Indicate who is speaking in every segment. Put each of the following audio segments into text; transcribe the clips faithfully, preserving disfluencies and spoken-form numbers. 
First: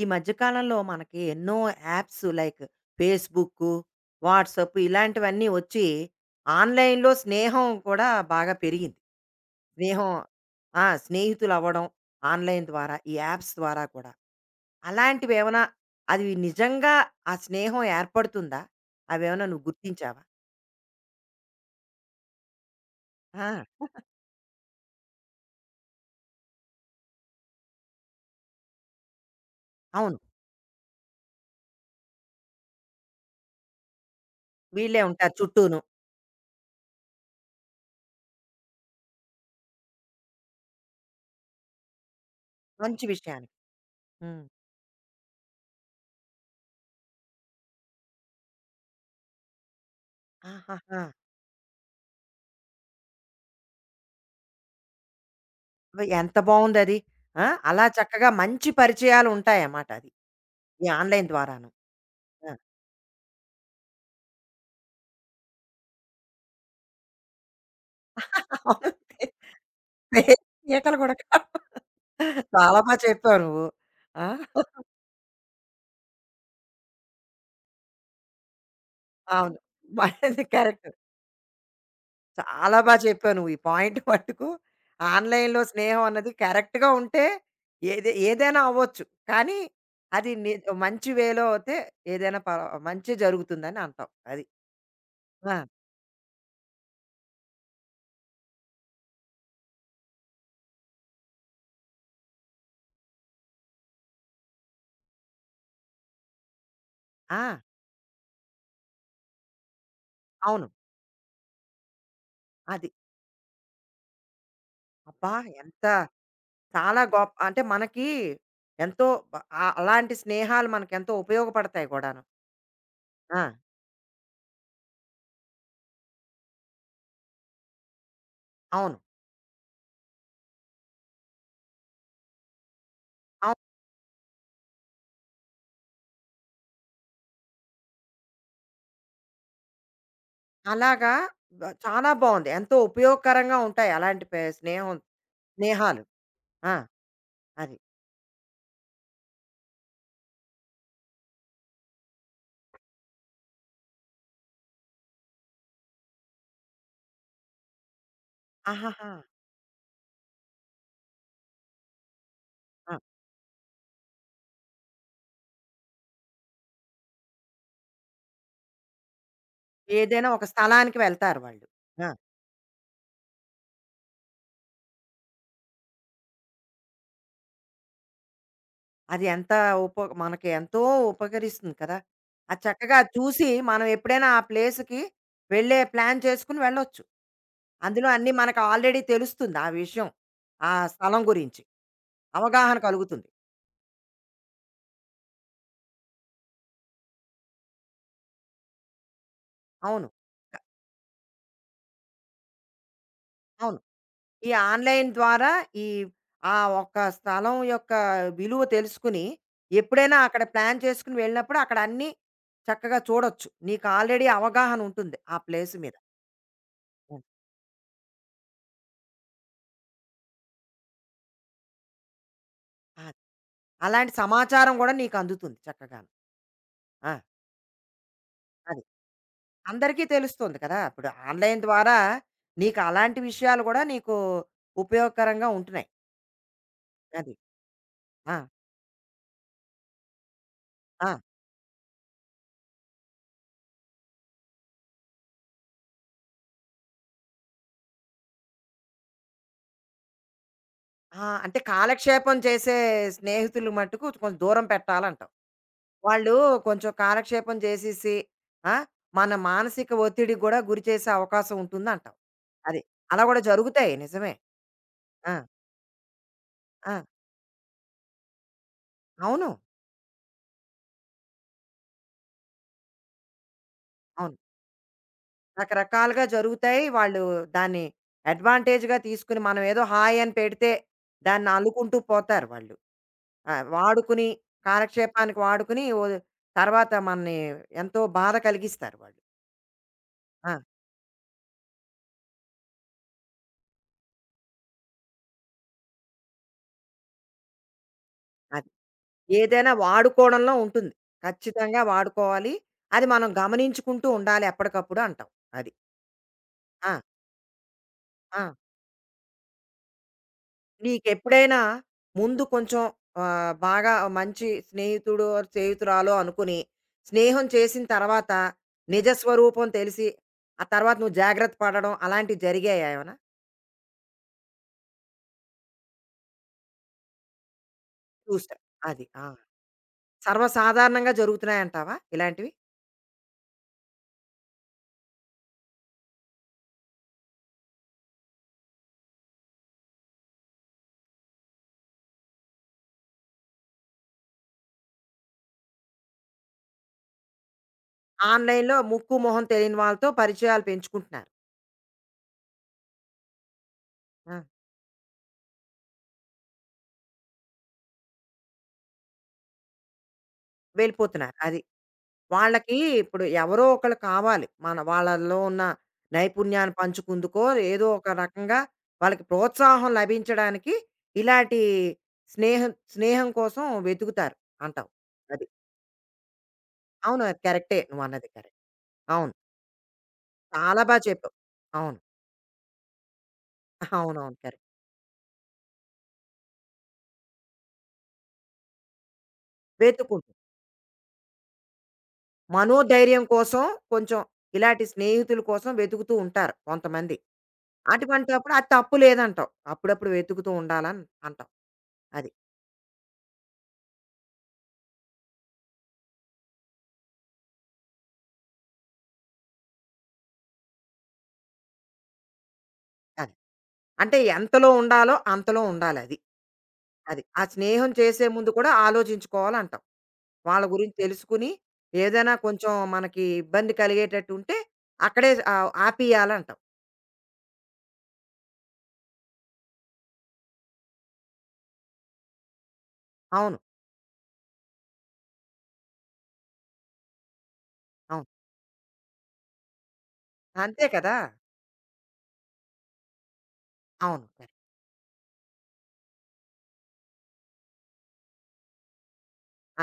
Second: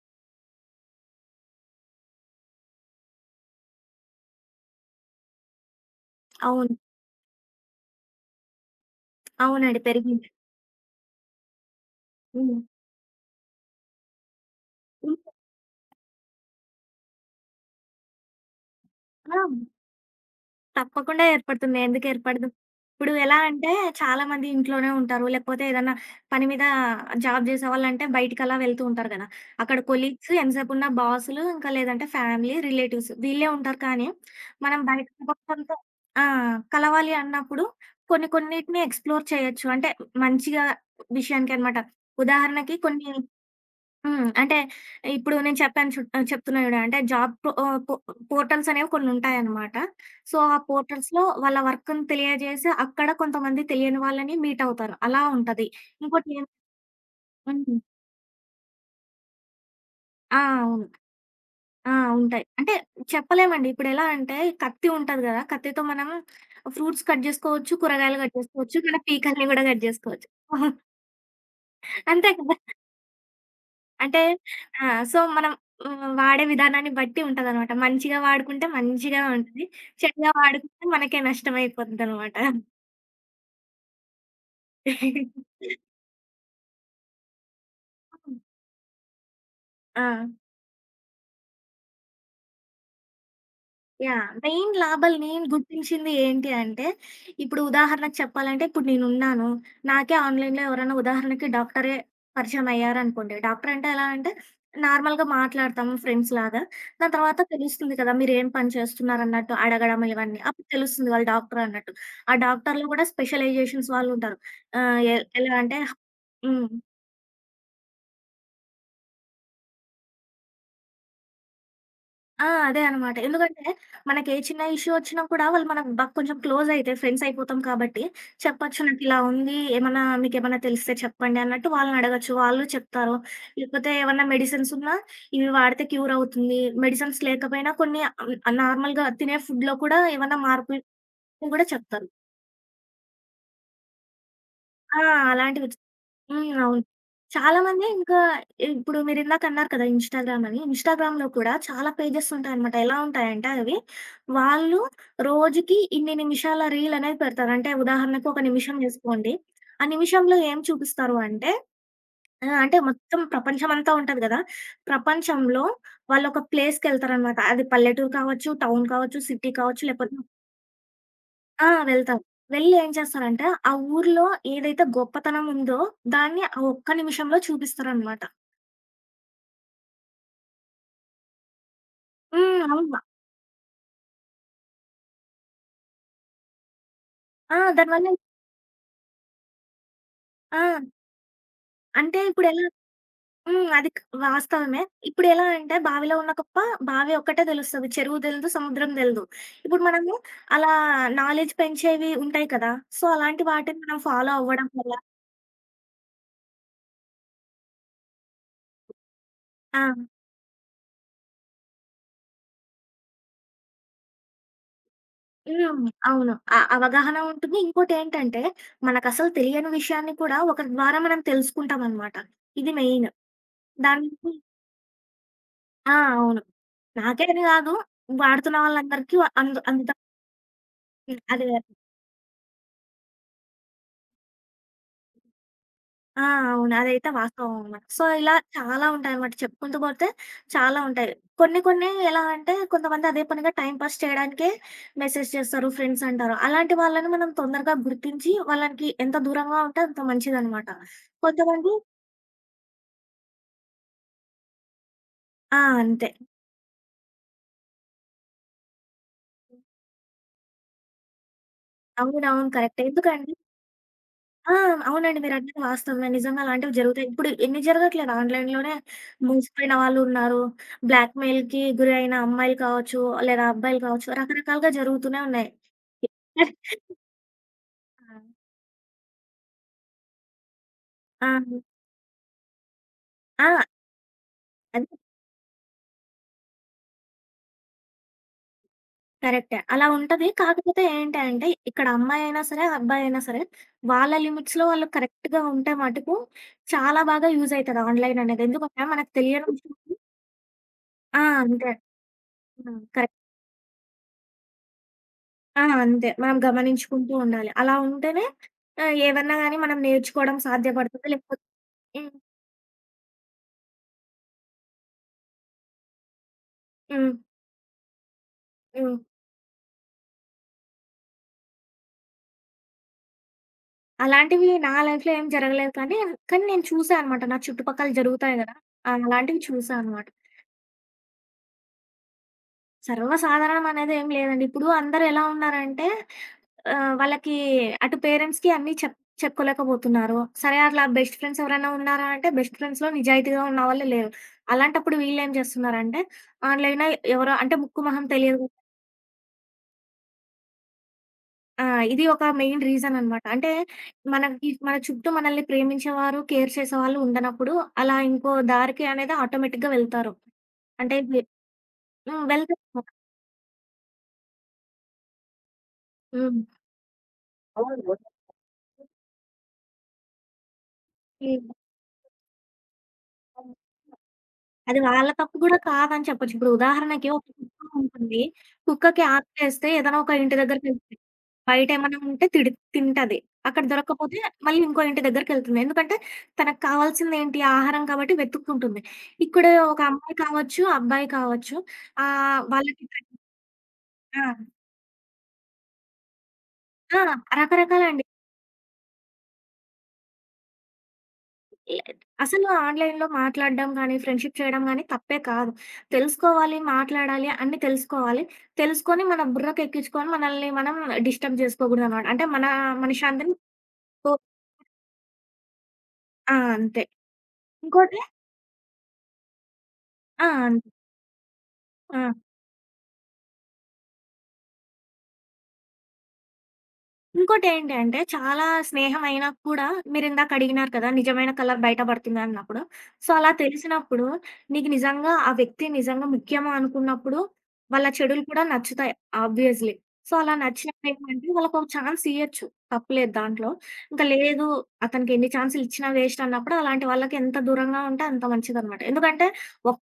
Speaker 1: ఈ మధ్య కాలంలో మనకి ఎన్నో యాప్స్ లైక్ ఫేస్‌బుక్కు, వాట్సాప్ ఇలాంటివన్నీ వచ్చి
Speaker 2: అవును.
Speaker 1: ఆన్‌లైన్‌లో స్నేహం కూడా బాగా పెరిగింది.
Speaker 2: అవునండి.
Speaker 1: స్నేహం
Speaker 2: పెరిగింది.
Speaker 1: ఆ! స్నేహితులవ్వడం
Speaker 2: హ్మ్.
Speaker 1: ఆన్‌లైన్ ద్వారా ఈ యాప్స్ ద్వారా కూడా. అలాంటివేమైనా అది నిజంగా ఆ స్నేహం ఏర్పడుతుందా?
Speaker 2: ఇంకా
Speaker 1: అవేమైనా నువ్వు గుర్తించావా?
Speaker 2: తప్పకుండా ఏర్పడుతుంది. ఎందుకు ఏర్పడదు? ఇప్పుడు ఎలా
Speaker 1: ఆ!
Speaker 2: అంటే చాలామంది ఇంట్లోనే ఉంటారు. లేకపోతే ఏదన్నా పని మీద జాబ్ చేసేవాళ్ళంటే బయటికలా వెళ్తూ ఉంటారు గదా! అక్కడ
Speaker 1: అవును.
Speaker 2: కొలీగ్స్, ఎంతసేపున్న బాసులు, ఇంకా లేదంటే ఫ్యామిలీ, రిలేటివ్స్ వీళ్ళే ఉంటారు. కానీ మనం
Speaker 1: వీళ్ళే
Speaker 2: బయట
Speaker 1: ఉంటారు
Speaker 2: ప్రపంచంతో
Speaker 1: చుట్టూను.
Speaker 2: ఆ! కలవాలి అన్నప్పుడు కొన్ని కొన్నిటిని ఎక్స్‌ప్లోర్ చేయొచ్చు. అంటే మంచిగా విషయానికనమాట. ఉదాహరణకి
Speaker 1: మంచి
Speaker 2: కొన్ని
Speaker 1: విషయానికి.
Speaker 2: హ్మ్.
Speaker 1: హ్మ్.
Speaker 2: అంటే ఇప్పుడు నేను చెప్పాను చు ఆహ్, చెప్తున్నా చూడు అంటే జాబ్ పో ఆహ్, పో పోర్టల్స్ అనేవి కొన్ని ఉంటాయన్నమాట. సో, ఆ
Speaker 1: ఆహాహా!
Speaker 2: పోర్టల్స్‌లో వాళ్ళ వర్క్‌ని తెలియజేసి అక్కడ కొంతమంది తెలియని వాళ్ళని మీట్ అవుతారు. అలా ఉంటది.
Speaker 1: అబ్బ,
Speaker 2: ఇంకోటి
Speaker 1: ఎంత
Speaker 2: ఏం
Speaker 1: బావుందది. ఆ!
Speaker 2: హ్మ్.
Speaker 1: అలా చక్కగా మంచి పరిచయాలుంటాయన్నమాట అది.
Speaker 2: ఆ! అవును.
Speaker 1: ఈ ఆన్‌లైన్ ద్వారాను.
Speaker 2: ఆ! ఉంటాయి.
Speaker 1: ఆ!
Speaker 2: అంటే చెప్పలేమండి. ఇప్పుడెలా అంటే కత్తి ఉంటది గదా! కత్తితో మనం ఫ్రూట్స్ కట్ జేసుకోవచ్చు, కూరగాయలు కట్ జేసుకోవచ్చు,
Speaker 1: అవును.
Speaker 2: మన పీకల్ని గూడా కట్ జేసుకోవచ్చు.
Speaker 1: ఈకలు కూడా కావు.
Speaker 2: అంతే కదా!
Speaker 1: చాలా బా చెప్పావు నువ్వు.
Speaker 2: అంటే
Speaker 1: ఆ!
Speaker 2: ఆ! సో, మనం హ్మ్, వాడే విధానాన్ని బట్టి ఉంటదనమాట. మంచిగా వాడుకుంటే మంచిగా
Speaker 1: అవును.
Speaker 2: ఉంటది. చెడుగా
Speaker 1: మనది
Speaker 2: వాడుకుంటే
Speaker 1: కరెక్ట్.
Speaker 2: మనకే నష్టమైపోతదనమాట.
Speaker 1: చాలా బా చెప్పావు నువ్వు ఈ పాయింట్ మట్టుకు. ఆన్‌లైన్‌లో స్నేహం అన్నది కరెక్ట్‌గా ఉంటే ఏది ఏదైనా అవ్వచ్చు. కానీ
Speaker 2: ఆ!
Speaker 1: అది ని మంచి వేలో అయితే ఏదైనా ప మంచే జరుగుతుందని అంటావు.
Speaker 2: యాహ్!
Speaker 1: అది.
Speaker 2: మెయిన్ లాభాలు నేను
Speaker 1: ఆ!
Speaker 2: గుర్తించింది ఏంటి అంటే, ఇప్పుడు ఉదాహరణకు చెప్పాలంటే ఇప్పుడు నేనున్నాను. నాకే ఆన్‌లైన్‌లో ఎవరైనా ఉదాహరణకి డాక్టరే పరిచయం అయ్యారనుకోండి. డాక్టర్ అంటే ఎలా అంటే నార్మల్‌గా మాట్లాడతాం ఫ్రెండ్స్‌లాగా. దాని తర్వాత
Speaker 1: ఆ!
Speaker 2: తెలుస్తుంది కదా! మీరేం పని చేస్తున్నారన్నట్టు అడగడం ఇవన్నీ.
Speaker 1: అవును.
Speaker 2: అప్పుడు తెలుస్తుంది వాళ్ళు డాక్టర్ అన్నట్టు. ఆ డాక్టర్‌లో
Speaker 1: అది.
Speaker 2: కూడా స్పెషలైజేషన్స్ వాళ్ళుంటారు. ఆహ్, ఎ
Speaker 1: అబ్బా!
Speaker 2: ఎలా అంటే
Speaker 1: ఎంత
Speaker 2: హ్మ్.
Speaker 1: చాలా గొప్ప అంటే మనకి ఎంతో బ- ఆ- అలాంటి స్నేహాలు మనకి ఎంతో ఉపయోగపడతాయి కూడాను.
Speaker 2: ఆ! అదే అనమాట.
Speaker 1: ఆ,
Speaker 2: ఎందుకంటే మనకి ఏ చిన్న ఇష్యూ వచ్చినా కూడా వాళ్ళు మనకు బ కొంచెం క్లోజ్ అయితే ఫ్రెండ్స్ అయిపోతాం కాబట్టి చెప్పొచ్చు.
Speaker 1: అవును,
Speaker 2: నాకిలా ఉంది. ఏమన్నా మీకేమన్నా తెలిస్తే చెప్పండి అన్నట్టు వాళ్ళని అడగొచ్చు. వాళ్ళు చెప్తారు.
Speaker 1: అవును.
Speaker 2: లేకపోతే ఏమన్నా మెడిసిన్స్ ఉన్నా ఇవి వాడితే క్యూర్ అవుతుంది. మెడిసిన్స్ లేకపోయినా కొన్ని ఆహ్, నార్మల్‌గా తినే ఫుడ్‌లో కూడా ఏమన్నా మార్పులు
Speaker 1: అలాగా
Speaker 2: కూడా
Speaker 1: బ-
Speaker 2: చెప్తారు.
Speaker 1: చాలా బాగుంది, ఎంతో ఉపయోగకరంగా ఉంటాయి అలాంటి పే- స్నేహం
Speaker 2: ఆ! అలాంటివి
Speaker 1: స్నేహాలు.
Speaker 2: హ్మ్.
Speaker 1: ఆ,
Speaker 2: అవును. చాలా
Speaker 1: అది.
Speaker 2: మంది ఇంకా ఇప్పుడు మీరిందాక అన్నారు కదా ఇన్‌స్టాగ్రామ్ అని. ఇన్‌స్టాగ్రామ్‌లో కూడా చాలా పేజెస్ ఉంటాయన్నమాట. ఎలా ఉంటాయంటే అవి వాళ్ళు రోజుకి ఇన్ని నిమిషాల రీల్ అనేది పెడతారు. అంటే ఉదాహరణకు ఒక నిమిషం
Speaker 1: ఆహాహా.
Speaker 2: జేసుకోండి. ఆ నిమిషంలో ఏం చూపిస్తారు అంటే ఆహ్, అంటే
Speaker 1: ఆ,
Speaker 2: మొత్తం ప్రపంచం అంతా ఉంటది గదా! ప్రపంచంలో వాళ్ళొక ప్లేస్‌కెళ్తారనమాట. అది పల్లెటూరు కావచ్చు, టౌన్ కావచ్చు, సిటీ కావచ్చు లేకపోతే
Speaker 1: ఏదైనా ఒక స్థలానికి వెళ్తారు వాళ్ళు.
Speaker 2: ఆ!
Speaker 1: ఆ,
Speaker 2: వెళ్తారు. వెళ్లి ఏం చేస్తారంటే ఆ ఊర్లో ఏదైతే గొప్పతనం ఉందో దాన్ని ఆ ఒక్క నిమిషంలో చూపిస్తారనమాట.
Speaker 1: అది ఎంత ఉప మనకి ఎంతో ఉపకరిస్తుంది కదా. అది
Speaker 2: హ్మ్.
Speaker 1: చక్కగా
Speaker 2: అవును.
Speaker 1: చూసి మనం ఎప్పుడైనా ఆ ప్లేస్కి వెళ్ళే ప్లాన్ చేసుకుని వెళ్ళొచ్చు.
Speaker 2: ఆ!
Speaker 1: అందులో
Speaker 2: దానివల్ల
Speaker 1: అన్నీ మనకు ఆల్రెడీ తెలుస్తుంది ఆ విషయం.
Speaker 2: ఆ!
Speaker 1: ఆ స్థలం గురించి.
Speaker 2: అంటే ఇప్పుడెలా
Speaker 1: అవగాహన కలుగుతుంది.
Speaker 2: హ్మ్. అది క్ వాస్తవమే. ఇప్పుడెలా అంటే బావిలో ఉన్న కుప్ప బావి ఒక్కటే తెలుస్తది. చెరువు తెలీదు, సముద్రం తెలీదు. ఇప్పుడు
Speaker 1: అవును.
Speaker 2: మనము
Speaker 1: క
Speaker 2: అలా నాలెడ్జ్ పెంచేవి ఉంటాయి కదా! సో, అలాంటి
Speaker 1: అవును.
Speaker 2: వాటిని మనం ఫాలో
Speaker 1: ఈ
Speaker 2: అవ్వడం వల్ల
Speaker 1: ఆన్‌లైన్ ద్వారా ఈ ఆ ఒక్క స్థలం యొక్క విలువ తెలుసుకుని,
Speaker 2: ఆ!
Speaker 1: ఎప్పుడైనా అక్కడ ప్లాన్ చేసుకొని వెళ్ళినప్పుడు అక్కడ అన్నీ చక్కగా చూడొచ్చు. నీకు ఆల్రెడీ అవగాహన ఉంటుంది ఆ ప్లేస్
Speaker 2: హ్మ్.
Speaker 1: మీద.
Speaker 2: అవును. అ అవగాహన
Speaker 1: హ్మ్.
Speaker 2: ఉంటుంది. ఇంకోటేంటంటే మనకసలు తెలియని విషయాన్ని కూడా ఒకరి ద్వారా మనం తెలుసుకుంటామనమాట. ఇది మెయిన్.
Speaker 1: అది. అలాంటి
Speaker 2: దానికి
Speaker 1: సమాచారం గూడా నీకు అందుతుంది
Speaker 2: ఆ!
Speaker 1: చక్కగాను.
Speaker 2: అవును.
Speaker 1: ఆ!
Speaker 2: నాకే అని కాదు వాడుతున్న
Speaker 1: అది.
Speaker 2: వాళ్ళందరికీ వ అందు అందుతా
Speaker 1: అందరికీ తెలుస్తుంది కదా! ఇప్పుడు
Speaker 2: అదే.
Speaker 1: ఆన్‌లైన్ ద్వారా నీకు అలాంటి విషయాలు గూడా నీకు ఉపయోగకరంగా ఉంటున్నాయి.
Speaker 2: ఆ! అవును. అదైతే
Speaker 1: అది.
Speaker 2: వాస్తవం అనమాట. సో, ఇలా
Speaker 1: ఆ!
Speaker 2: చాలా ఉంటాయనమాట. చెప్పుకుంటూ పోతే చాలా
Speaker 1: ఆ!
Speaker 2: ఉంటాయి. కొన్ని కొన్ని ఎలా అంటే కొంతమంది అదే పనిగా టైమ్ పాస్ చేయడానికే మెసేజ్ చేస్తారు, ఫ్రెండ్స్ అంటారు. అలాంటి వాళ్ళని మనం తొందరగా గుర్తించి వాళ్ళకి ఎంత దూరంగా ఉంటే అంత మంచిదనమాట.
Speaker 1: ఆ! అంటే
Speaker 2: కొంతమంది
Speaker 1: కాలక్షేపం చేసే స్నేహితులు మట్టుకు కొంచెం దూరం పెట్టాలంటావు.
Speaker 2: ఆ! అంతే.
Speaker 1: వాళ్ళు కొంచెం కాలక్షేపం చేసేసి ఆ! మన మానసిక ఒత్తిడికి గూడా గురి చేసే అవకాశం ఉంటుందంటావు.
Speaker 2: అవునవును.
Speaker 1: అది.
Speaker 2: కరెక్టే.
Speaker 1: అలా
Speaker 2: ఎందుకంటే
Speaker 1: గూడా జరుగుతాయి, నిజమే.
Speaker 2: ఆ! అవునండి.
Speaker 1: ఆ!
Speaker 2: మీరన్నది వాస్తవమే. నిజంగా అలాంటివి
Speaker 1: ఆ!
Speaker 2: జరుగుతాయి. ఇప్పుడు ఎన్ని జరగట్లేదు ఆన్‌లైన్‌లోనే
Speaker 1: అవును.
Speaker 2: మూసిపోయిన వాళ్ళు ఉన్నారు. బ్లాక్‌మెయిల్‌కి గురైన అమ్మాయిలు కావచ్చు, లేదా అబ్బాయిలు కావచ్చు,
Speaker 1: అవును.
Speaker 2: రకరకాలుగా జరుగుతూనే ఉన్నాయి.
Speaker 1: రకరకాలుగా జరుగుతాయి. వాళ్ళు దాన్ని
Speaker 2: ఆ!
Speaker 1: అడ్వాంటేజ్‌గా తీసుకొని, మనం ఏదో హాయ్ అని పెడితే
Speaker 2: ఆ!
Speaker 1: దాన్ని అల్లుకుంటూ పోతారు వాళ్ళు.
Speaker 2: ఆ!
Speaker 1: ఆ! వాడుకుని,
Speaker 2: అది
Speaker 1: కాలక్షేపానికి వాడుకుని, ఓ తర్వాత మనని ఎంతో బాధ కలిగిస్తారు వాళ్ళు.
Speaker 2: కరెక్టే. అలా ఉంటది.
Speaker 1: ఆ!
Speaker 2: కాకపోతే ఏంటి అంటే ఇక్కడ అమ్మాయి అయినా సరే, అబ్బాయి అయినా సరే వాళ్ళ లిమిట్స్‌లో వాళ్ళు కరెక్ట్‌గా ఉంటే మటుకు చాలా బాగా యూజ్ అయితది ఆన్‌లైన్ అనేది.
Speaker 1: అది.
Speaker 2: ఎందుకంటే మనకు తెలియని
Speaker 1: ఏదైనా
Speaker 2: విషయాలు
Speaker 1: వాడుకోవడంలో ఉంటుంది.
Speaker 2: ఆ! అంతే.
Speaker 1: ఖచ్చితంగా వాడుకోవాలి.
Speaker 2: హ్మ్.
Speaker 1: అది
Speaker 2: కరెక్ట్.
Speaker 1: మనం గమనించుకుంటూ ఉండాలి ఎప్పటికప్పుడు అంటావు.
Speaker 2: ఆ!
Speaker 1: అది.
Speaker 2: అంతే. మనం
Speaker 1: ఆ!
Speaker 2: గమనించుకుంటూ ఉండాలి. అలా ఉంటేనే
Speaker 1: ఆ!
Speaker 2: ఆహ్, ఏవన్నా గాని మనం నేర్చుకోవడం సాధ్యపడుతుంది. లేకపోతే
Speaker 1: నీకెప్పుడైనా
Speaker 2: హ్మ్.
Speaker 1: ముందు కొంచెం ఆహ్, బాగా మంచి స్నేహితుడో, స్నేహితురాలో అనుకుని,
Speaker 2: హ్మ్.
Speaker 1: స్నేహం చేసిన తర్వాత
Speaker 2: హ్మ్.
Speaker 1: నిజ స్వరూపం తెలిసి, ఆ తర్వాత నువ్వు జాగ్రత్త పడడం అలాంటివి జరిగాయా ఏమైనా?
Speaker 2: అలాంటివి నా లైఫ్‌లో ఏం జరగలేదు కానీ, కానీ నేను చూసా అనమాట. నా చుట్టుపక్కల జరుగుతాయి గదా!
Speaker 1: చూసావు.
Speaker 2: ఆ!
Speaker 1: అది. ఆ!
Speaker 2: అలాంటివి చూసా అనమాట.
Speaker 1: సర్వసాధారణంగా జరుగుతున్నాయంటావా ఇలాంటివి?
Speaker 2: సర్వసాధారణం అనేది ఏం లేదండి. ఇప్పుడు అందరూ ఎలా ఉన్నారంటే ఆహ్, వాళ్ళకి అటు పేరెంట్స్‌కి అన్నీ చెప్ చెప్పుకోలేకపోతున్నారు. సరే అట్లా బెస్ట్ ఫ్రెండ్స్ ఎవరైనా ఉన్నారా అంటే బెస్ట్ ఫ్రెండ్స్‌లో నిజాయితీగా ఉన్న వాళ్ళే లేరు. అలాంటప్పుడు వీళ్ళేం చేస్తున్నారంటే ఆన్‌లైన్‌లో ఎవరో అంటే ముక్కు మొహం తెలియదు
Speaker 1: ఆన్‌లైన్‌లో ముక్కు, మొహం తెలియని వాళ్ళతో పరిచయాలు పెంచుకుంటున్నారు.
Speaker 2: ఆ! ఇది ఒక మెయిన్ రీజన్ అనమాట. అంటే
Speaker 1: ఆ!
Speaker 2: మనకి మన చుట్టూ మనల్ని ప్రేమించేవారు, కేర్ చేసేవాళ్ళు ఉండనప్పుడు అలా ఇంకో దారికి అనేది ఆటోమేటిక్‌గా వెళ్తారు. అంటే వె
Speaker 1: వెళ్ళిపోతున్నారు. అది.
Speaker 2: హ్మ్. వెళ్తారు.
Speaker 1: వాళ్ళకి ఇప్పుడు ఎవరో ఒకళ్ళు కావాలి. మన వాళ్ళలో ఉన్న
Speaker 2: హ్మ్.
Speaker 1: నైపుణ్యాన్ని పంచుకుందుకో,
Speaker 2: అవును.
Speaker 1: ఏదో ఒక రకంగా వాళ్ళకి ప్రోత్సాహం లభించడానికి
Speaker 2: హ్మ్.
Speaker 1: ఇలాంటి స్నేహం స్నేహం కోసం వెతుకుతారు
Speaker 2: అది
Speaker 1: అంటావు.
Speaker 2: వాళ్ళ తప్పు
Speaker 1: అది.
Speaker 2: గూడా కాదని చెప్పొచ్చు. ఇప్పుడు ఉదాహరణకి
Speaker 1: అవును.
Speaker 2: ఒక
Speaker 1: అది
Speaker 2: కుక్క
Speaker 1: కరెక్టే,
Speaker 2: ఉంటుంది.
Speaker 1: నువ్వన్నది కరెక్ట్.
Speaker 2: కుక్కకి
Speaker 1: అవును.
Speaker 2: ఆకలేస్తే ఏదైనా ఒక ఇంటి
Speaker 1: చాలా బా
Speaker 2: దగ్గరికెళ్తది.
Speaker 1: చెప్పావు. అవును.
Speaker 2: బయటేమన్నా ఉంటే తిడి తింటది. అక్కడ దొరక్కపోతే
Speaker 1: అవునవును.
Speaker 2: మళ్ళీ
Speaker 1: కరెక్ట్.
Speaker 2: ఇంకో ఇంటి దగ్గరికెళ్తుంది. ఎందుకంటే తనకు కావాల్సిందేంటి? ఆహారం కాబట్టి వెతుక్కుంటుంది. ఇక్కడ ఒక అమ్మాయి
Speaker 1: వెతుకుంటారు.
Speaker 2: కావచ్చు, అబ్బాయి కావచ్చు ఆహ్, వాళ్ళకి
Speaker 1: మనోధైర్యం కోసం కొంచెం
Speaker 2: ఆ!
Speaker 1: ఇలాంటి స్నేహితుల కోసం వెతుకుతూ ఉంటారు
Speaker 2: ఆ!
Speaker 1: కొంతమంది.
Speaker 2: రకరకాలండి.
Speaker 1: అటువంటప్పుడు అది తప్పు లేదంటావు. అప్పుడప్పుడు వెతుకుతూ ఉండాలని అంటావు.
Speaker 2: లేద్
Speaker 1: అది.
Speaker 2: అసలు ఆన్‌లైన్‌లో మాట్లాడడం గానీ, ఫ్రెండ్‌షిప్ చేయడం గానీ తప్పే కాదు. తెలుసుకోవాలి, మాట్లాడాలి, అన్నీ తెలుసుకోవాలి. తెలుసుకొని మన బుర్రకెక్కించుకొని మనల్ని మనం డిస్టర్బ్ జేసుకోకూడదనమాట. అంటే మన
Speaker 1: అది.
Speaker 2: మనశ్శాంతిని పో
Speaker 1: అంటే ఎంతలో ఉండాలో అంతలో ఉండాలది. అది.
Speaker 2: ఆ! అంతే.
Speaker 1: అది ఆ స్నేహం
Speaker 2: ఇంకోటి
Speaker 1: చేసే ముందు కూడా ఆలోచించుకోవాలంటావు.
Speaker 2: ఆ! అంతే.
Speaker 1: వాళ్ళ గురించి తెలుసుకుని,
Speaker 2: ఆ!
Speaker 1: ఏదైనా కొంచెం మనకి ఇబ్బంది కలిగేటట్టు ఉంటే అక్కడే ఆహ్, ఆపేయాలంటావు.
Speaker 2: ఇంకోటేంటి అంటే, చాలా స్నేహం అయినా కూడా మీరిందాక అడిగినారు కదా! నిజమైన కలర్ బయట పడుతుందన్నప్పుడు. సో, అలా
Speaker 1: అవును.
Speaker 2: తెలిసినప్పుడు నీకు నిజంగా ఆ వ్యక్తి నిజంగా ముఖ్యమా అనుకున్నప్పుడు, వాళ్ళ చెడులు
Speaker 1: అవును.
Speaker 2: కూడా నచ్చుతాయి ఆబ్వియస్‌లీ. సో, అలా
Speaker 1: అంతే కదా!
Speaker 2: నచ్చినప్పుడేంటంటే వాళ్ళకొక ఛాన్స్ ఇయ్యొచ్చు. తప్పులేదు దాంట్లో. ఇంకా
Speaker 1: అవును.
Speaker 2: లేదు
Speaker 1: కరెక్ట్.
Speaker 2: అతనికి ఎన్ని ఛాన్సులు ఇచ్చినా వేస్ట్ అన్నప్పుడు అలాంటి వాళ్ళకి ఎంత దూరంగా ఉంటే అంత మంచిదనమాట. ఎందుకంటే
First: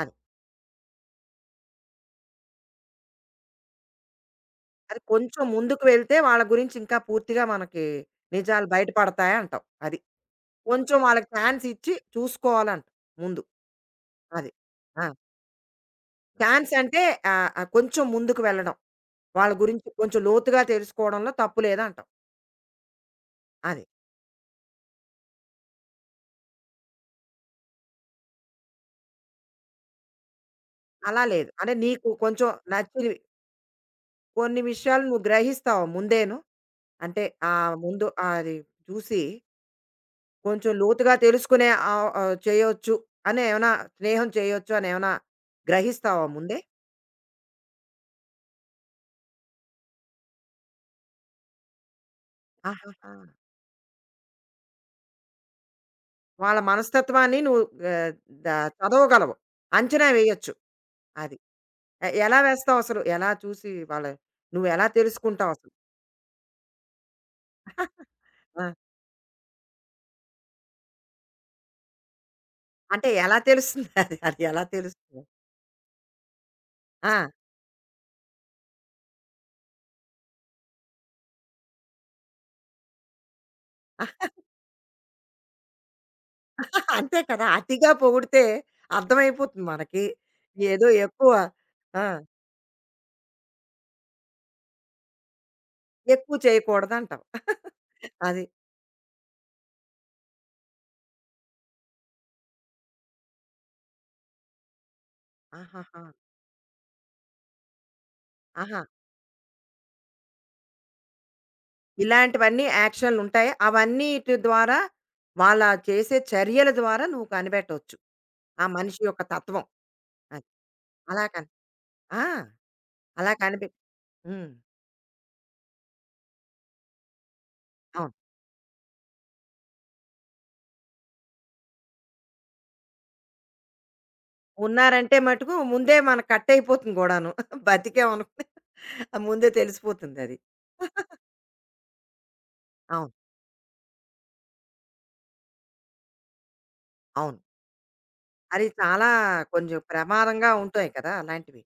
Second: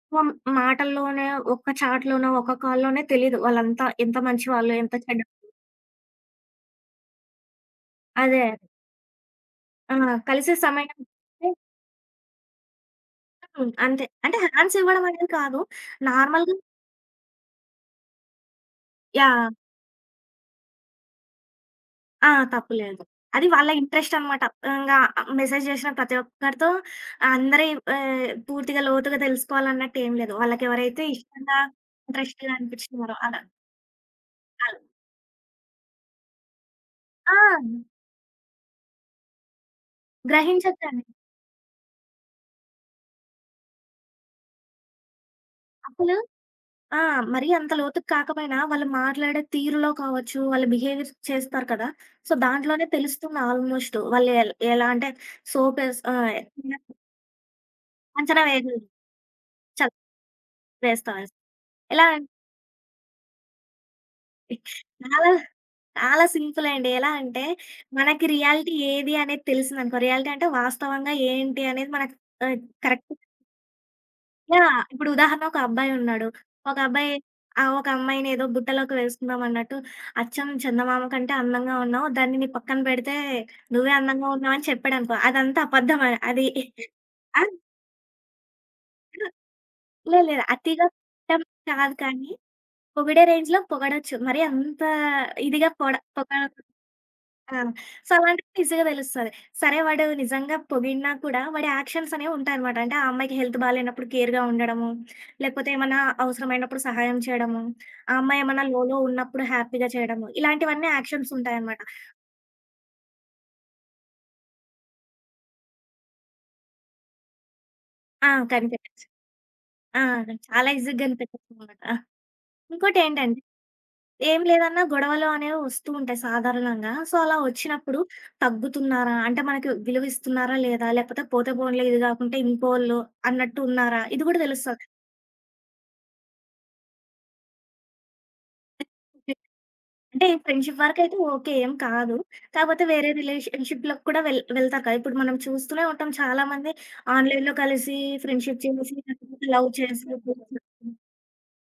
Speaker 1: అది.
Speaker 2: మాటల్లోనే, ఒక్క చాట్‌లోనో, ఒక్క కాల్‌లోనే తెలీదు వాళ్ళంతా ఎంత మంచివాళ్ళు, ఎంత
Speaker 1: అది
Speaker 2: చెడ్డ
Speaker 1: కొంచెం ముందుకు వెళ్తే వాళ్ళ గురించి ఇంకా పూర్తిగా మనకి
Speaker 2: అదే.
Speaker 1: నిజాలు బయటపడతాయంటావు.
Speaker 2: ఆ!
Speaker 1: అది.
Speaker 2: కలిసే సమయం
Speaker 1: కొంచెం వాళ్ళకి
Speaker 2: అంటే
Speaker 1: చాన్స్ ఇచ్చి చూసుకోవాలంటావు ముందు.
Speaker 2: హ్మ్. అంతే. అంటే
Speaker 1: అది.
Speaker 2: హ్యాండ్స్ ఇవ్వడం
Speaker 1: ఆ!
Speaker 2: అనేది కాదు. నార్మల్‌గా
Speaker 1: చాన్స్ అంటే ఆహ్, ఆహ్, కొంచెం ముందుకు వెళ్ళడం.
Speaker 2: యాహ్!
Speaker 1: వాళ్ళ గురించి కొంచెం లోతుగా తెలుసుకోవడంలో తప్పు లేదంటావు.
Speaker 2: ఆ! తప్పు లేదు. అది వాళ్ళ
Speaker 1: అది.
Speaker 2: ఇంట్రెస్ట్ అన్నమాట. ఇంగా మెసేజ్ చేసిన ప్రతి ఒక్కరితో అందరి ఆహ్, పూర్తిగా లోతుగా తెలుసుకోవాలన్నట్టు ఏం లేదు. వాళ్ళకెవరైతే
Speaker 1: అలా లేదు.
Speaker 2: ఇష్టంగా,
Speaker 1: అంటే నీకు కొంచెం
Speaker 2: ఇంట్రెస్ట్‌గా
Speaker 1: నచ్చినవి
Speaker 2: అనిపించినారో అలా.
Speaker 1: కొన్ని
Speaker 2: అలా.
Speaker 1: విషయాలు నువ్వు గ్రహిస్తావు ముందేను. అంటే
Speaker 2: ఆ!
Speaker 1: ఆహ్, ముందు అది చూసి కొంచెం
Speaker 2: గ్రహించొచ్చండి.
Speaker 1: లోతుగా తెలుసుకునే ఆహ్, ఆహ్, చేయొచ్చు అని ఏమైనా, స్నేహం చేయొచ్చు అని ఏమైనా
Speaker 2: అసలు
Speaker 1: గ్రహిస్తావా ముందే?
Speaker 2: ఆ! మరీ అంత లోతుకి కాకపోయినా, వాళ్ళు మాట్లాడే తీరులో కావచ్చు, వాళ్ళు బిహేవియర్ చేస్తారు కదా! సో, దాంట్లోనే
Speaker 1: ఆహాహా!
Speaker 2: తెలుస్తుంది ఆల్‌మోస్ట్. వాళ్ళు ఎల్ ఎలా అంటే సోపేస్ ఆహ్,
Speaker 1: వాళ్ళ మనస్తత్వాన్ని నువ్వు ఆహ్,
Speaker 2: అంచనా
Speaker 1: ద
Speaker 2: వేయగలరు.
Speaker 1: చదవగలవు.
Speaker 2: చల్
Speaker 1: అంచనా వేయొచ్చు.
Speaker 2: వేస్తాం
Speaker 1: అది.
Speaker 2: వేస్తాం. ఎలా
Speaker 1: ఎ
Speaker 2: అంటే
Speaker 1: ఎలా వేస్తావసలు? ఎలా చూసి వాళ్ళ నువ్వెలా
Speaker 2: చాలా,
Speaker 1: తెలుసుకుంటావసలు?
Speaker 2: చాలా సింపుల్ అండి. ఎలా అంటే
Speaker 1: ఆ!
Speaker 2: మనకి రియాలిటీ ఏది అనేది తెలిసిందనుకో, రియాలిటీ అంటే వాస్తవంగా ఏంటి అనేది మనకు ఆహ్,
Speaker 1: అంటే
Speaker 2: కరెక్ట్
Speaker 1: ఎలా తెలుస్తుంది అది? అది ఎలా
Speaker 2: యాహ్! ఇప్పుడు
Speaker 1: తెలుస్తుంది?
Speaker 2: ఉదాహరణ ఒక అబ్బాయి ఉన్నాడు. ఒక అబ్బాయి
Speaker 1: ఆ!
Speaker 2: ఆహ్, ఒక అమ్మాయిని ఏదో బుట్టలోకి వేసుకుందాం అన్నట్టు, అచ్చం చందమామ కంటే అందంగా ఉన్నావు. దాన్ని నీ పక్కన పెడితే నువ్వే అందంగా ఉన్నావు అని చెప్పాడనుకో, అదంతా అబద్ధమే. అది
Speaker 1: అంతే
Speaker 2: ఆ!
Speaker 1: కదా! అతిగా పొగిడితే అర్థమైపోతుంది మనకి.
Speaker 2: లేదు లేదు.
Speaker 1: ఏదో
Speaker 2: అతిగా
Speaker 1: ఎక్కువ
Speaker 2: పొగడటం కాదు
Speaker 1: ఆ!
Speaker 2: కానీ, పొగిడే రేంజ్‌లో పొగడొచ్చు. మరి అంత ఇదిగా పొడ పొగ
Speaker 1: ఎక్కువ చేయకూడదంటావు.
Speaker 2: ఆ! సో,
Speaker 1: అది.
Speaker 2: అలాంటప్పుడు ఈజీగా తెలుస్తది. సరే వాడు నిజంగా పొగిడినా కూడా వాడి యాక్షన్స్ అనేవి ఉంటాయనమాట. అంటే ఆ అమ్మాయికి హెల్త్ బాలేనప్పుడు కేర్‌గా ఉండడము, లేకపోతే ఏమన్నా
Speaker 1: ఆహాహా!
Speaker 2: అవసరమైనప్పుడు సహాయం చేయడము, ఆ అమ్మాయి ఏమన్నా
Speaker 1: ఆహా!
Speaker 2: లోలో ఉన్నప్పుడు హ్యాపీగా చేయడము, ఇలాంటివన్నీ యాక్షన్స్ ఉంటాయనమాట.
Speaker 1: ఇలాంటివన్నీ యాక్షన్‌లుంటాయి. అవన్నీటి ద్వారా వాళ్ళ చేసే చర్యల ద్వారా నువ్వు కనిపెట్టొచ్చు.
Speaker 2: ఆ!
Speaker 1: ఆ మనిషి
Speaker 2: కనిపెట్టేచ్చు.
Speaker 1: యొక్క తత్వం.
Speaker 2: ఆ!
Speaker 1: అది.
Speaker 2: చాలా ఈజీగా
Speaker 1: అలా కని
Speaker 2: కనిపెట్టొచ్చనమాట.
Speaker 1: ఆ! అలా
Speaker 2: ఇంకోటేంటంటే,
Speaker 1: కనిపె
Speaker 2: ఏం
Speaker 1: హ్మ్.
Speaker 2: లేదన్నా గొడవలు అనేవి వస్తూ ఉంటాయి సాధారణంగా. సో, అలా వచ్చినప్పుడు
Speaker 1: అవును.
Speaker 2: తగ్గుతున్నారా? అంటే మనకి విలువిస్తున్నారా లేదా? లేకపోతే పోతే పోన్లే ఇది కాకుంటే ఇంకోళ్ళు అన్నట్టు ఉన్నారా? ఇది కూడా తెలుస్తది.
Speaker 1: ఉన్నారంటే మటుకు ముందే మనకు కట్టయిపోతుంది గూడాను. బతికామను. ఆ! ముందే
Speaker 2: అంటే
Speaker 1: తెలిసిపోతుందది.
Speaker 2: ఫ్రెండ్‌షిప్ వరకైతే ఓకే. ఏం కాదు. కాకపోతే
Speaker 1: అవును.
Speaker 2: వేరే రిలేషన్‌షిప్‌లోకి కూడా వెళ్ వెళ్తారు కదా! ఇప్పుడు మనం చూస్తూనే ఉంటాం చాలామంది
Speaker 1: అవును.
Speaker 2: ఆన్‌లైన్‌లో కలిసి ఫ్రెండ్‌షిప్
Speaker 1: అది
Speaker 2: చేసి
Speaker 1: చాలా
Speaker 2: లేకపోతే లవ్
Speaker 1: కొంచెం
Speaker 2: చేసి
Speaker 1: ప్రమాదంగా ఉంటాయి కదా అలాంటివి.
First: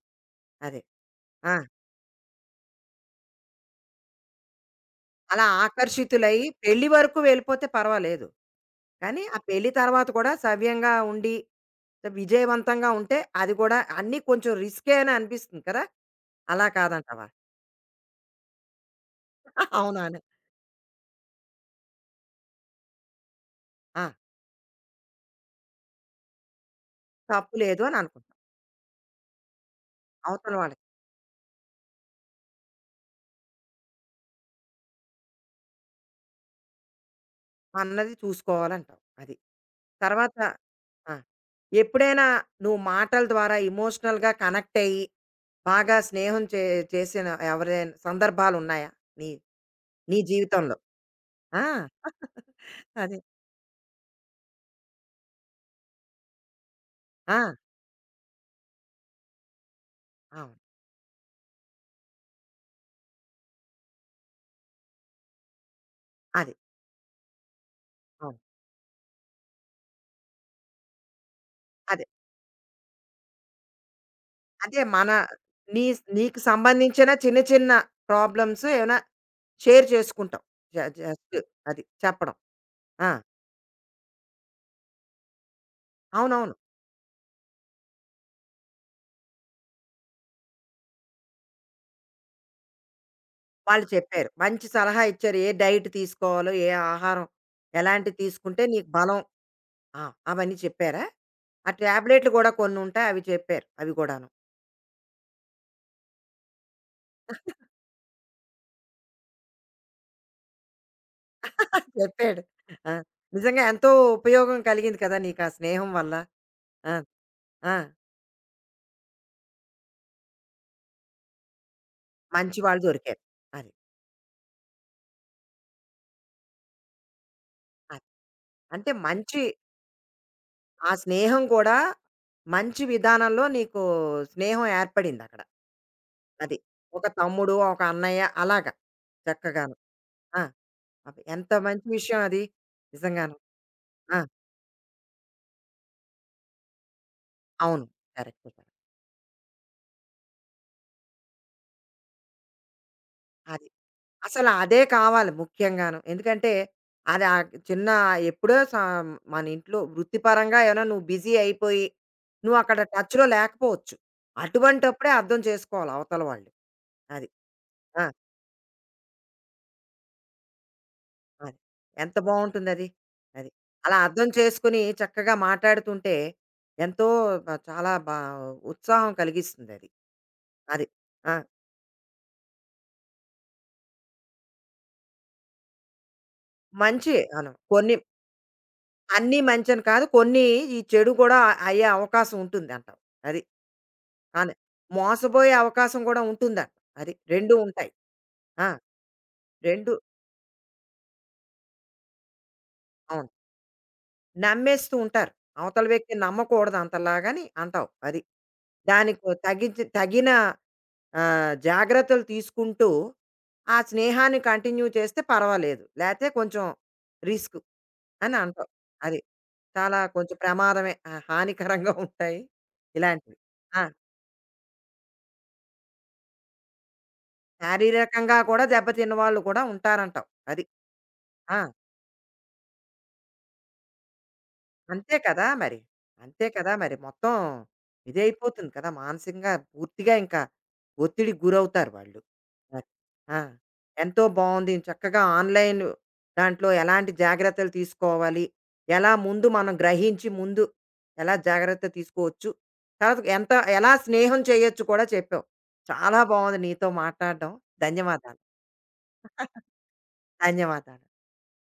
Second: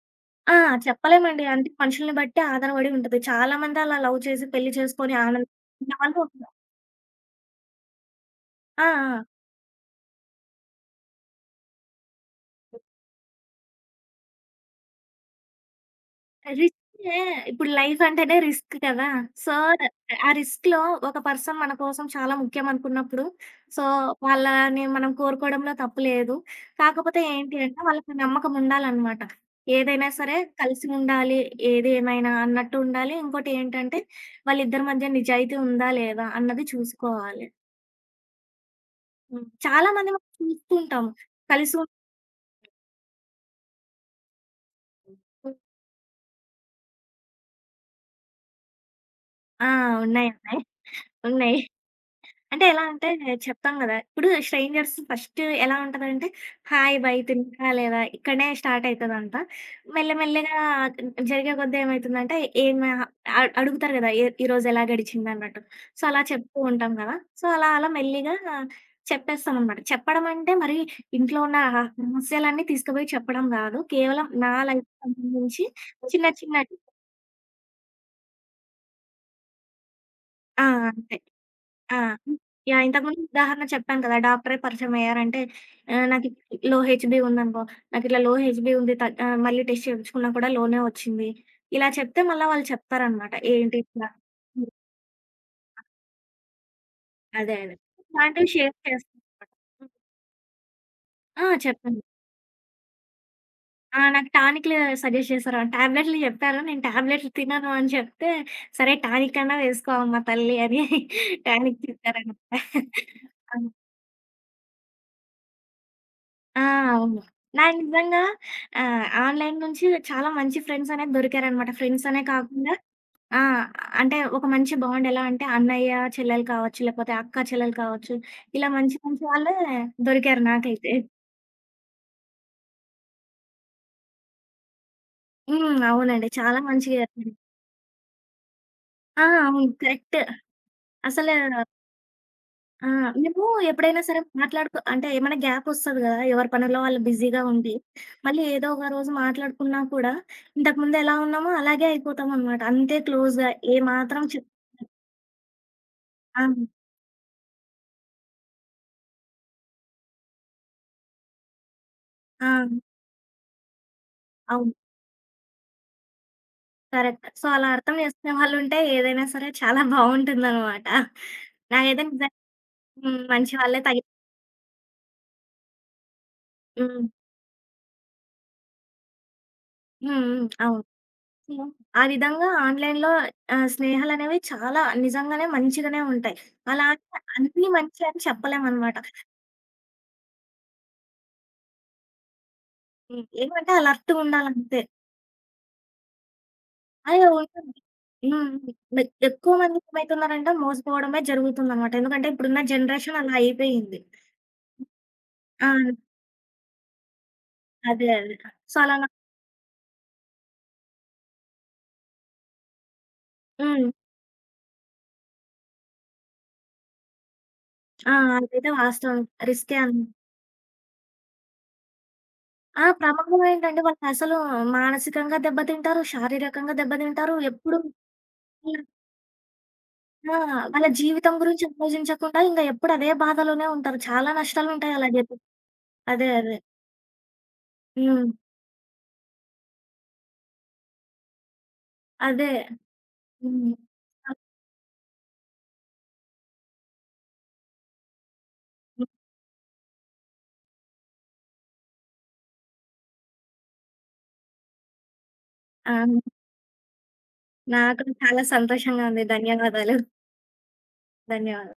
Speaker 2: ఆ!
Speaker 1: అదే.
Speaker 2: చెప్పలేమండి.
Speaker 1: ఆ!
Speaker 2: అంటే మనుషుల్ని బట్టి ఆధారపడి ఉంటది. చాలామంది అలా లవ్ చేసి పెళ్లి చేసుకొని
Speaker 1: అలా
Speaker 2: ఆనందంగా ఉన్నవాళ్ళు
Speaker 1: ఆకర్షితులై
Speaker 2: ఉన్నారు.
Speaker 1: పెళ్లి వరకు వెళ్ళిపోతే పర్వాలేదు.
Speaker 2: ఆ!
Speaker 1: కానీ
Speaker 2: ఆ!
Speaker 1: ఆ పెళ్లి తర్వాత కూడా సవ్యంగా ఉండి, విజయవంతంగా ఉంటే అది కూడా అన్నీ కొంచెం రిస్కే అని అనిపిస్తుంది కదా! అలా
Speaker 2: రిస్కే.
Speaker 1: కాదంటావా?
Speaker 2: ఇప్పుడు లైఫ్ అంటేనే రిస్క్ కదా! సో,
Speaker 1: అవునవును.
Speaker 2: ఆ రిస్క్‌లో ఒక పర్సన్ మన కోసం చాలా ముఖ్యం అనుకున్నప్పుడు, సో,
Speaker 1: ఆ!
Speaker 2: వాళ్ళని మనం కోరుకోవడంలో తప్పు లేదు. కాకపోతే
Speaker 1: తప్పు
Speaker 2: ఏంటి అంటే
Speaker 1: లేదు అని
Speaker 2: వాళ్ళకి
Speaker 1: అనుకుంటాం.
Speaker 2: నమ్మకం ఉండాలనమాట. ఏదైనా సరే
Speaker 1: అవతల వాళ్ళకి.
Speaker 2: కలిసి ఉండాలి. ఏది ఏమైనా అన్నట్టు ఉండాలి. ఇంకోటి ఏంటంటే వాళ్ళిద్దరి మధ్య నిజాయితీ ఉందా? లేదా? అన్నది చూసుకోవాలి.
Speaker 1: అన్నది చూసుకోవాలంటావు. అది.
Speaker 2: హ్మ్. చాలా మంది మనం
Speaker 1: తర్వాత
Speaker 2: చూస్తూ ఉంటాము.
Speaker 1: ఆ!
Speaker 2: కలిసి ఉం
Speaker 1: ఎప్పుడైనా నువ్వు మాటల ద్వారా ఎమోషనల్‌గా కనెక్ట్ అయ్యి, బాగా స్నేహం చే చేసిన ఎవరైనా సందర్భాలున్నాయా? నీ
Speaker 2: ఆ!
Speaker 1: నీ
Speaker 2: ఉన్నాయి. ఉన్నాయి.
Speaker 1: జీవితంలో?
Speaker 2: ఉన్నాయి.
Speaker 1: ఆ!
Speaker 2: అంటే ఎలా అంటే
Speaker 1: అదే.
Speaker 2: చెప్తాం గదా! ఇప్పుడు స్ట్రేంజర్స్ ఫస్ట్ ఎలా ఉంటదంటే, హాయ్, బై
Speaker 1: ఆ!
Speaker 2: తిన్నారా లేదా? ఇక్కడనే స్టార్ట్ అయితదంట. మెల్ల
Speaker 1: అవును.
Speaker 2: మెల్లగా జరిగే కొద్దీ ఏమైతుందంటే, ఏం అ అడుగుతారు గదా! "ఈ ఈరోజు ఎలా గడిచిందన్నట్టు?" సో, అలా
Speaker 1: అదే.
Speaker 2: చెప్తూ ఉంటాం గదా! సో, అలా అలా మెల్లిగా
Speaker 1: అవును.
Speaker 2: చెప్పేస్తామనమాట. చెప్పడం అంటే మరి ఇంట్లో ఉన్న ఆ
Speaker 1: అదే.
Speaker 2: రహస్యాలన్నీ తీసుకుపోయి చెప్పడం గాదు. కేవలం నా
Speaker 1: అంటే
Speaker 2: లైఫ్‌కి
Speaker 1: మన
Speaker 2: సంబంధించి
Speaker 1: నీ
Speaker 2: చిన్న
Speaker 1: నీకు
Speaker 2: చిన్నటి
Speaker 1: సంబంధించిన చిన్న చిన్న ప్రాబ్లమ్స్ ఏమైనా షేర్ చేసుకుంటాం.
Speaker 2: ఆ!
Speaker 1: జ
Speaker 2: అంతే.
Speaker 1: జస్ట్ అది
Speaker 2: ఆ!
Speaker 1: చెప్పడం.
Speaker 2: యాహ్!
Speaker 1: ఆ!
Speaker 2: ఇంతకుముందు ఉదాహరణ చెప్పాను కదా! డాక్టరే పరిచయం అయ్యారంటే ఆహ్, నాకు
Speaker 1: అవునవును.
Speaker 2: లో హెచ్‌బీ ఉందనుకో, నాకిట్లా లో హెచ్‌బీ ఉంది త ఆహ్, మళ్ళీ టెస్ట్ చేపించుకున్నా కూడా లోనే వచ్చింది. ఇలా చెప్తే మళ్ళా వాళ్ళు చెప్తారనమాట. ఏంటి
Speaker 1: వాళ్ళు
Speaker 2: ఇట్లా
Speaker 1: చెప్పారు. మంచి
Speaker 2: హ్మ్.
Speaker 1: సలహా ఇచ్చారు. ఏ డైట్ తీసుకోవాలో, ఏ ఆహారం
Speaker 2: అదే. అదే.
Speaker 1: ఎలాంటివి
Speaker 2: ఇలాంటివి
Speaker 1: తీసుకుంటే
Speaker 2: షేర్
Speaker 1: నీకు బలం.
Speaker 2: చేస్తాననమాట.
Speaker 1: ఆ! అవన్నీ చెప్పారా?
Speaker 2: ఆ!
Speaker 1: ఆ
Speaker 2: చెప్పాను.
Speaker 1: టాబ్లెట్లు గూడా కొన్నుంటాయి. అవి చెప్పారు. అవి
Speaker 2: ఆ!
Speaker 1: గూడాను.
Speaker 2: నాకు టానిక్‌లు సజెస్ట్ చేశారు. టాబ్లెట్లు చెప్పారు. నేను టాబ్లెట్లు తినను అని చెప్తే, "సరే టానిక్ అన్నా వేసుకో అమ్మ తల్లి" అని టానిక్
Speaker 1: చెప్పాడు.
Speaker 2: చెప్పారనమాట.
Speaker 1: ఆ!
Speaker 2: ఆ!
Speaker 1: నిజంగా ఎంతో ఉపయోగం కలిగింది కదా నీకు ఆ స్నేహం వల్ల.
Speaker 2: ఆ!
Speaker 1: ఆ!
Speaker 2: అవును.
Speaker 1: ఆ!
Speaker 2: నాకు నిజంగా ఆహ్, ఆన్‌లైన్ నుంచి చాలా మంచి ఫ్రెండ్స్ అనేది దొరికారనమాట. ఫ్రెండ్స్ అనే
Speaker 1: మంచి
Speaker 2: కాకుండా
Speaker 1: వాళ్ళు దొరికారు.
Speaker 2: ఆ!
Speaker 1: అది.
Speaker 2: అంటే ఒక మంచి బాండ్ ఎలా అంటే అన్నయ్య, చెల్లెలు కావచ్చు, లేకపోతే అక్క, చెల్లెలు
Speaker 1: అది.
Speaker 2: కావచ్చు. ఇలా
Speaker 1: అంటే
Speaker 2: మంచి మంచి
Speaker 1: మంచి
Speaker 2: వాళ్ళే దొరికారు
Speaker 1: ఆ
Speaker 2: నాకైతే.
Speaker 1: స్నేహం కూడా మంచి విధానంలో నీకు స్నేహం ఏర్పడిందక్కడ.
Speaker 2: హ్మ్. అవునండి.
Speaker 1: అది.
Speaker 2: చాలా మంచిగా
Speaker 1: ఒక
Speaker 2: జరిగింది.
Speaker 1: తమ్ముడు, ఒక అన్నయ్య అలాగా
Speaker 2: ఆ! అవును.
Speaker 1: చక్కగాను.
Speaker 2: కరెక్ట్.
Speaker 1: ఆ! అబ్బ!
Speaker 2: అసలు
Speaker 1: ఎంత మంచి విషయం అది.
Speaker 2: ఆ!
Speaker 1: నిజంగాను.
Speaker 2: మేము ఎప్పుడైనా
Speaker 1: ఆ!
Speaker 2: సరే మాట్లాడుకో అంటే ఏమైనా గ్యాప్ ఒస్తది గదా! ఎవరి పనుల్లో వాళ్ళు బిజీగా ఉండి.
Speaker 1: అవును.
Speaker 2: మళ్ళీ
Speaker 1: కరెక్టే.
Speaker 2: ఏదో
Speaker 1: కరెక్ట్.
Speaker 2: ఒక రోజు మాట్లాడుకున్నా కూడా ఇంతకుముందు ఎలా ఉన్నామో అలాగే అయిపోతామనమాట. అంతే క్లోజ్‌గా
Speaker 1: అది.
Speaker 2: ఏ మాత్రం చెప్
Speaker 1: అసలు అదే కావాలి ముఖ్యంగాను.
Speaker 2: ఆ!
Speaker 1: ఎందుకంటే అది ఆ చిన్న ఎప్పుడో సా మన ఇంట్లో వృత్తిపరంగా ఏమైనా నువ్వు బిజీ అయిపోయి,
Speaker 2: ఆ!
Speaker 1: నువ్వు అక్కడ టచ్‌లో లేకపోవచ్చు.
Speaker 2: అవును.
Speaker 1: అటువంటప్పుడే అర్థం చేసుకోవాలి అవతల వాళ్ళు.
Speaker 2: కరెక్ట్.
Speaker 1: అది.
Speaker 2: సో, అలా అర్థం
Speaker 1: ఆ!
Speaker 2: చేసుకునే వాళ్ళుంటే ఏదైనా సరే చాలా బావుంటుందనమాట.
Speaker 1: అది.
Speaker 2: నాకైతే
Speaker 1: ఎంత
Speaker 2: నిజంగా
Speaker 1: బావుంటుందది.
Speaker 2: హ్మ్.
Speaker 1: అది.
Speaker 2: మంచి వాళ్ళే
Speaker 1: అలా
Speaker 2: తగి
Speaker 1: అర్థం చేసుకొని చక్కగా మాట్లాడుతుంటే
Speaker 2: హ్మ్.
Speaker 1: ఎంతో
Speaker 2: హ్మ్.
Speaker 1: బ చాలా బా ఉత్సాహం కలిగిస్తుందది.
Speaker 2: హ్మ్. అవును.
Speaker 1: అది. ఆ!
Speaker 2: సో, ఆ విధంగా ఆన్‌లైన్‌లో ఆహ్, స్నేహాలనేవి చాలా నిజంగానే మంచిగానే ఉంటాయి.
Speaker 1: మంచి
Speaker 2: అలాగే
Speaker 1: అను
Speaker 2: అన్నీ
Speaker 1: కొన్ని
Speaker 2: మంచి అని చెప్పలేమనమాట.
Speaker 1: అన్నీ మంచని కాదు. కొన్ని ఈ చెడు గూడా అయ్యే అవకాశం ఉంటుందంటావు.
Speaker 2: హ్మ్.
Speaker 1: అది.
Speaker 2: ఏమంటే
Speaker 1: అను.
Speaker 2: అలర్ట్‌గుండాలంతే.
Speaker 1: మోసపోయే అవకాశం గూడా ఉంటుందంట. అది.
Speaker 2: అదే
Speaker 1: రెండు
Speaker 2: ఉంటుంది.
Speaker 1: ఉంటాయి.
Speaker 2: హ్మ్.
Speaker 1: ఆ!
Speaker 2: మె ఎక్కువ మంది
Speaker 1: రెండు
Speaker 2: ఏమైతున్నారంటే మోసపోవడమే జరుగుతుందనమాట. ఎందుకంటే ఇప్పుడున్న జనరేషన్
Speaker 1: అవును.
Speaker 2: అలా అయిపోయింది.
Speaker 1: నమ్మేస్తూ ఉంటారు.
Speaker 2: ఆ!
Speaker 1: అవతల వ్యక్తిని నమ్మకూడదు అంతలాగని అంటావు.
Speaker 2: అదే.
Speaker 1: అది.
Speaker 2: అదే. సో, అలా నా
Speaker 1: దానికి తగ్గించి తగిన ఆ! జాగ్రత్తలు తీసుకుంటూ, ఆ
Speaker 2: హ్మ్.
Speaker 1: స్నేహాన్ని కంటిన్యూ చేస్తే పర్వాలేదు. లేతే కొంచెం రిస్క్
Speaker 2: ఆ!
Speaker 1: అని అంటావు.
Speaker 2: అదైతే వాస్తవం.
Speaker 1: అది.
Speaker 2: రిస్కే అన్
Speaker 1: చాలా కొంచెం ప్రమాదమే. ఆ! హానికరంగా ఉంటాయి
Speaker 2: ఆ!
Speaker 1: ఇలాంటివి.
Speaker 2: ప్రమాదం ఏంటంటే
Speaker 1: ఆ!
Speaker 2: వాళ్ళకసలు మానసికంగా దెబ్బతింటారు, శారీరకంగా దెబ్బతింటారు. ఎప్పుడు
Speaker 1: శారీరకంగా కూడా దెబ్బతిన్న వాళ్ళు కూడా ఉంటారంటావు.
Speaker 2: ఆ!
Speaker 1: అది.
Speaker 2: వాళ్ళ జీవితం
Speaker 1: ఆ!
Speaker 2: గురించి ఆలోచించకుండా ఇంక ఎప్పుడు అదే బాధలోనే ఉంటారు. చాలా నష్టాలుంటాయి అలా
Speaker 1: అంతే
Speaker 2: జరి
Speaker 1: కదా మరి.
Speaker 2: అదే.
Speaker 1: అంతే
Speaker 2: అదే.
Speaker 1: కదా మరి. మొత్తం
Speaker 2: హ్మ్.
Speaker 1: ఇదైపోతుంది కదా! మానసికంగా పూర్తిగా ఇంకా ఒత్తిడికి గురవుతారు వాళ్ళు.
Speaker 2: అదే.
Speaker 1: అది. ఆ!
Speaker 2: హ్మ్.
Speaker 1: ఎంతో
Speaker 2: ఆ!
Speaker 1: బావుంది. చక్కగా ఆన్‌లైన్ దాంట్లో ఎలాంటి జాగ్రత్తలు తీసుకోవాలి?
Speaker 2: హ్మ్.
Speaker 1: ఎలా ముందు మనం గ్రహించి ముందు ఎలా జాగ్రత్త తీసుకోవచ్చు? తర్వాత ఎంత ఎలా స్నేహం చేయొచ్చు కూడా చెప్పావు.
Speaker 2: ఆ!
Speaker 1: చాలా బావుంది నీతో మాట్లాడడం.
Speaker 2: నాకు
Speaker 1: ధన్యవాదాలు.
Speaker 2: చాలా సంతోషంగా ఉంది. ధన్యవాదాలు.
Speaker 1: ధన్యవాదాలు.
Speaker 2: ధన్యవాదాలు.